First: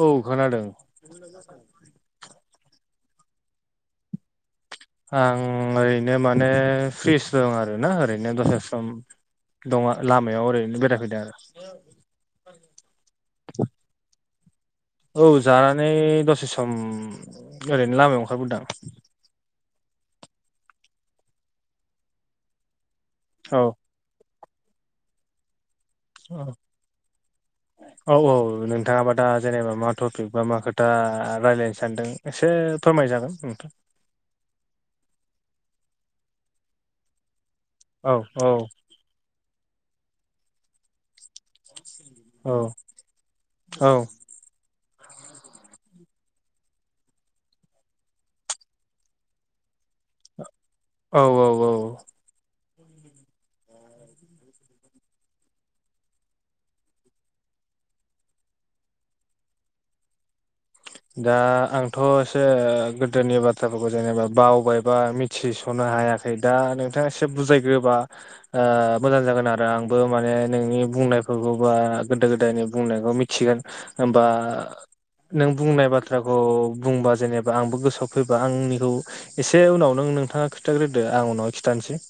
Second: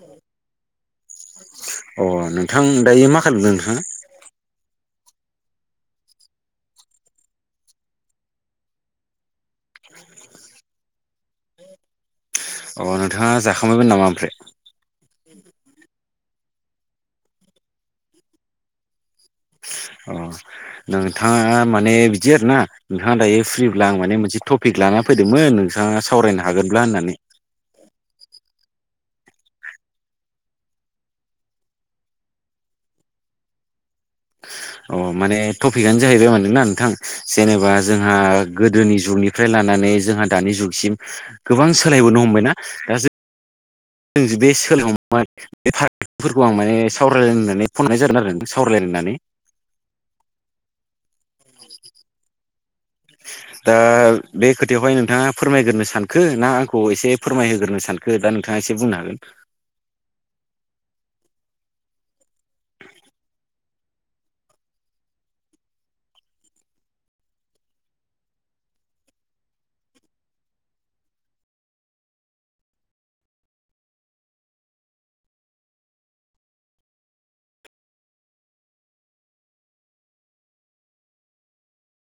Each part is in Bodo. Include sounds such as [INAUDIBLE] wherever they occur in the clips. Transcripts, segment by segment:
औ खोनादों अ नोंथां दायो मा खालामदों नोंथाङा? आं ओरैनो माने फ्रिस दं आरोना ओरैनो दसे सम। दङ लामायाव ओरैनो बेरायफैदों आरो अ नोंथाङा जाखांबायमोन नामा ओमफ्राय औ जानानै दसे सम ओरैनो लामायाव ओंखारबोदो आं अ नोंथाङा माने बिदि आरोना नोंथाङा दायो औ फ्रिब्ला आं म मोनसे पिक लाना फैदोंमोन नोंथाङा सावरायनो हागोनब्ला होननानै औ औ नोंथाङाबा दा जेनेबा मा टपिक बा मा खोथा रायज्लायनो सानदों एसे फोरमायजागोन नोंथां अ माने टपिकानो जाहैबाय मानोना नोंथां जेनेबा औ जोंहा औ गोदोनि जुगनि फ्राय लानानै जोंहा दानि जुगसिम गोबां सोलायबोनो हम औ औ [UNINTELLIGIBLE] बेफार फोरखौ आं माने सावरायलायनो होननानै फन हरनाय जादोंमोन आरो सावरायलायनो होननानै औ औ औ दा बे खोथायावहाय नोंथाङा फोरमायग्रोनो सानखो ना आंखौ एसे फोरमायहोग्रोनो सानखो दा नोंथाङा एसे बुंनो हागोन दा आंथ एसे गोदोनि बाथ्राफोरखौ जेनेबा बावबायबा मि थिसनो हायाखै दा नोंथाङा एसे बुजायग्रोबा आ मोजां जागोन आरो आंबो माने नोंनि बुंनायफोरखौ बा गोदो गोदायनि बुंनायखौ मिथिगोन होमबा नों बुंनाय बाथ्राखौ बुंबा जेनेबा आंबो गोसोआव फैबा आंनिखौ एसे उनाव नों नोंथाङा खिथाग्रोदो आं उनाव खिथानोसै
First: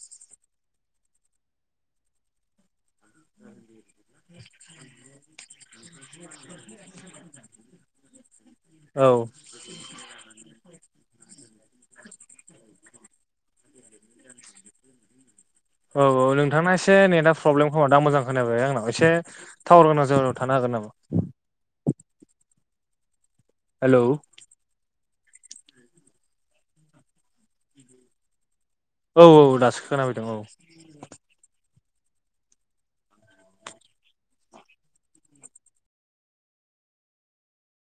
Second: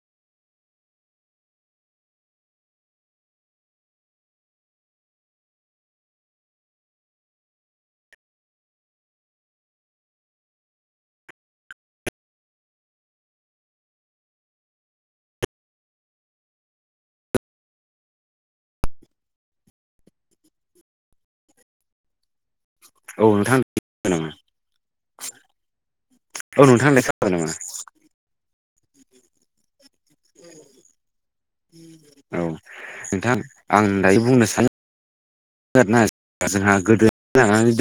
[INAUDIBLE] औ औ औ नोंथांना एसे नेटआ प्रब्लेम खोमा दां मोजां खोनाफैयाखै आंनाव एसे थावार गोनां जायगायाव थानो हागोन नामा औ नोंथां हेलौ नामा औ नोंथां [UNINTELLIGIBLE] नामा औ औ दासो खोनादों औ उम औ नोंथां आं दायो बुंनो सानो [UNINTELLIGIBLE] जोंहा गोदो [UNINTELLIGIBLE] लानानै दोन